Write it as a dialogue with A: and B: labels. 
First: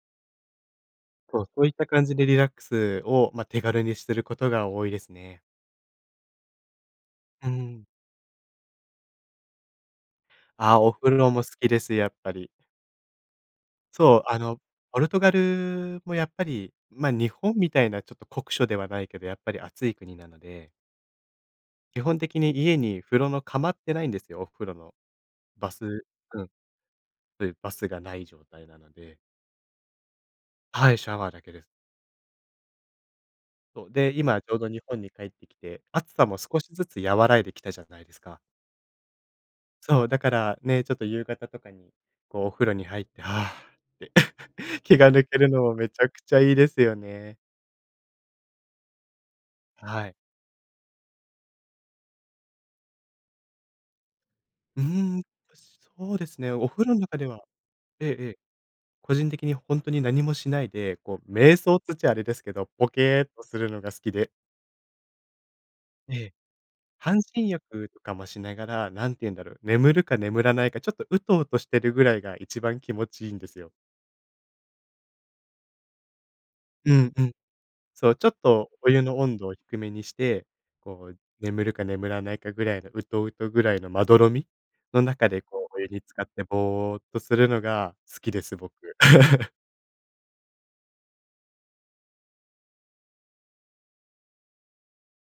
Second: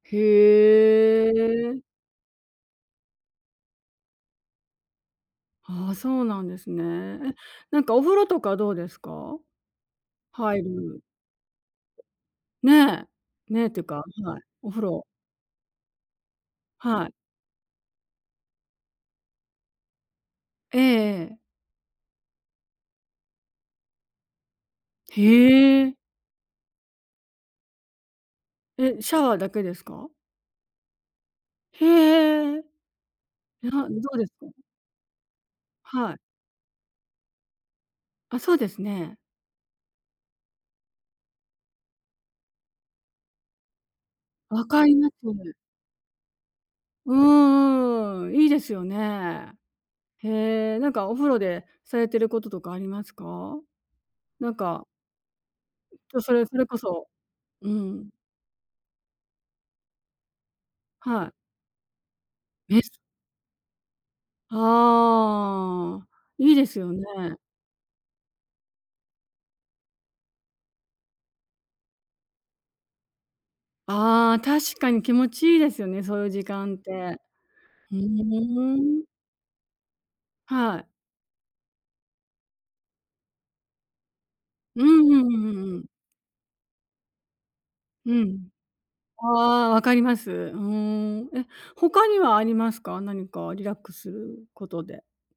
A: へ
B: そう、そういっ
A: え。
B: た感じでリラックスを、ま、手軽にしてることが多いですね。
A: ああ、そうなんですね。え、
B: う
A: なん
B: ん。
A: か、お風呂とかどうですか？入
B: ああ、お
A: る
B: 風呂も好きです、やっぱり。
A: ね。ね、ってか、
B: そう、
A: は
B: あ
A: い、
B: の、
A: お風
B: ポ
A: 呂
B: ルトガルもやっぱり、
A: は
B: ま、
A: い。
B: 日本みたいなちょっと酷暑ではないけど、やっぱり暑い国なので。
A: ええ。
B: 基本的に家に風呂の釜ってないんですよ、お風呂の。バ
A: へえ。
B: スうん。そう言うバスがない状態なの
A: え、シ
B: で
A: ャワーだけですか？
B: はい、シャワーだけです。
A: へえ。いや、
B: そう、
A: ど
B: で、
A: うです
B: 今
A: か？
B: ちょうど日本に帰ってきて、
A: は
B: 暑
A: い。
B: さも少しずつ和らいできたじゃないです
A: あ、
B: か。
A: そうですね。
B: そう、だからね、ちょっと夕方とかに、こう、お風呂に入って、「はあ」って
A: 分 かり
B: 気
A: ま
B: が抜ける
A: す。
B: のもめちゃくちゃいいですよ
A: う
B: ね。
A: うーん、いいですよね。
B: はい。
A: へえ、なんか、お風呂でされてることとかありますか？なん
B: うー
A: か
B: ん、え、そ
A: ち
B: う
A: ょ
B: で
A: そ
B: す
A: れ
B: ね。
A: それ
B: お
A: こ
B: 風呂ん
A: そ
B: 中では
A: う
B: ええ
A: ん。
B: ええ。個人的にほんとに何もしないで、こ
A: はい。
B: う、瞑想つっちゃあれですけど、
A: え？
B: ポ
A: す
B: ケーっとするのが好きで
A: はあ、
B: ええ。
A: いいですよね。
B: 半身浴とかもしながら、何て言うんだろう、眠るか眠らないか、ちょっと、うとうとしてるぐらいが一番気持ちいいんですよ。
A: ああ、確かに気持ちいいですよね、そういう時間っ
B: うん
A: て。
B: うん。
A: ふー
B: そう。ちょっとお湯
A: ん。
B: の温度を低めにして、
A: はい。
B: こう、眠るか眠らないかぐらいの、うとうとぐらいのまどろみ
A: う
B: の
A: んう
B: 中
A: んう
B: で、
A: んう
B: こ
A: ん
B: う、
A: う
B: お
A: ん。
B: 湯に浸かってぼーっとするのが
A: う
B: 好きで
A: ん。
B: す、僕。
A: ああ、分かります。うーん。え、他にはありますか？何かリラックスことで。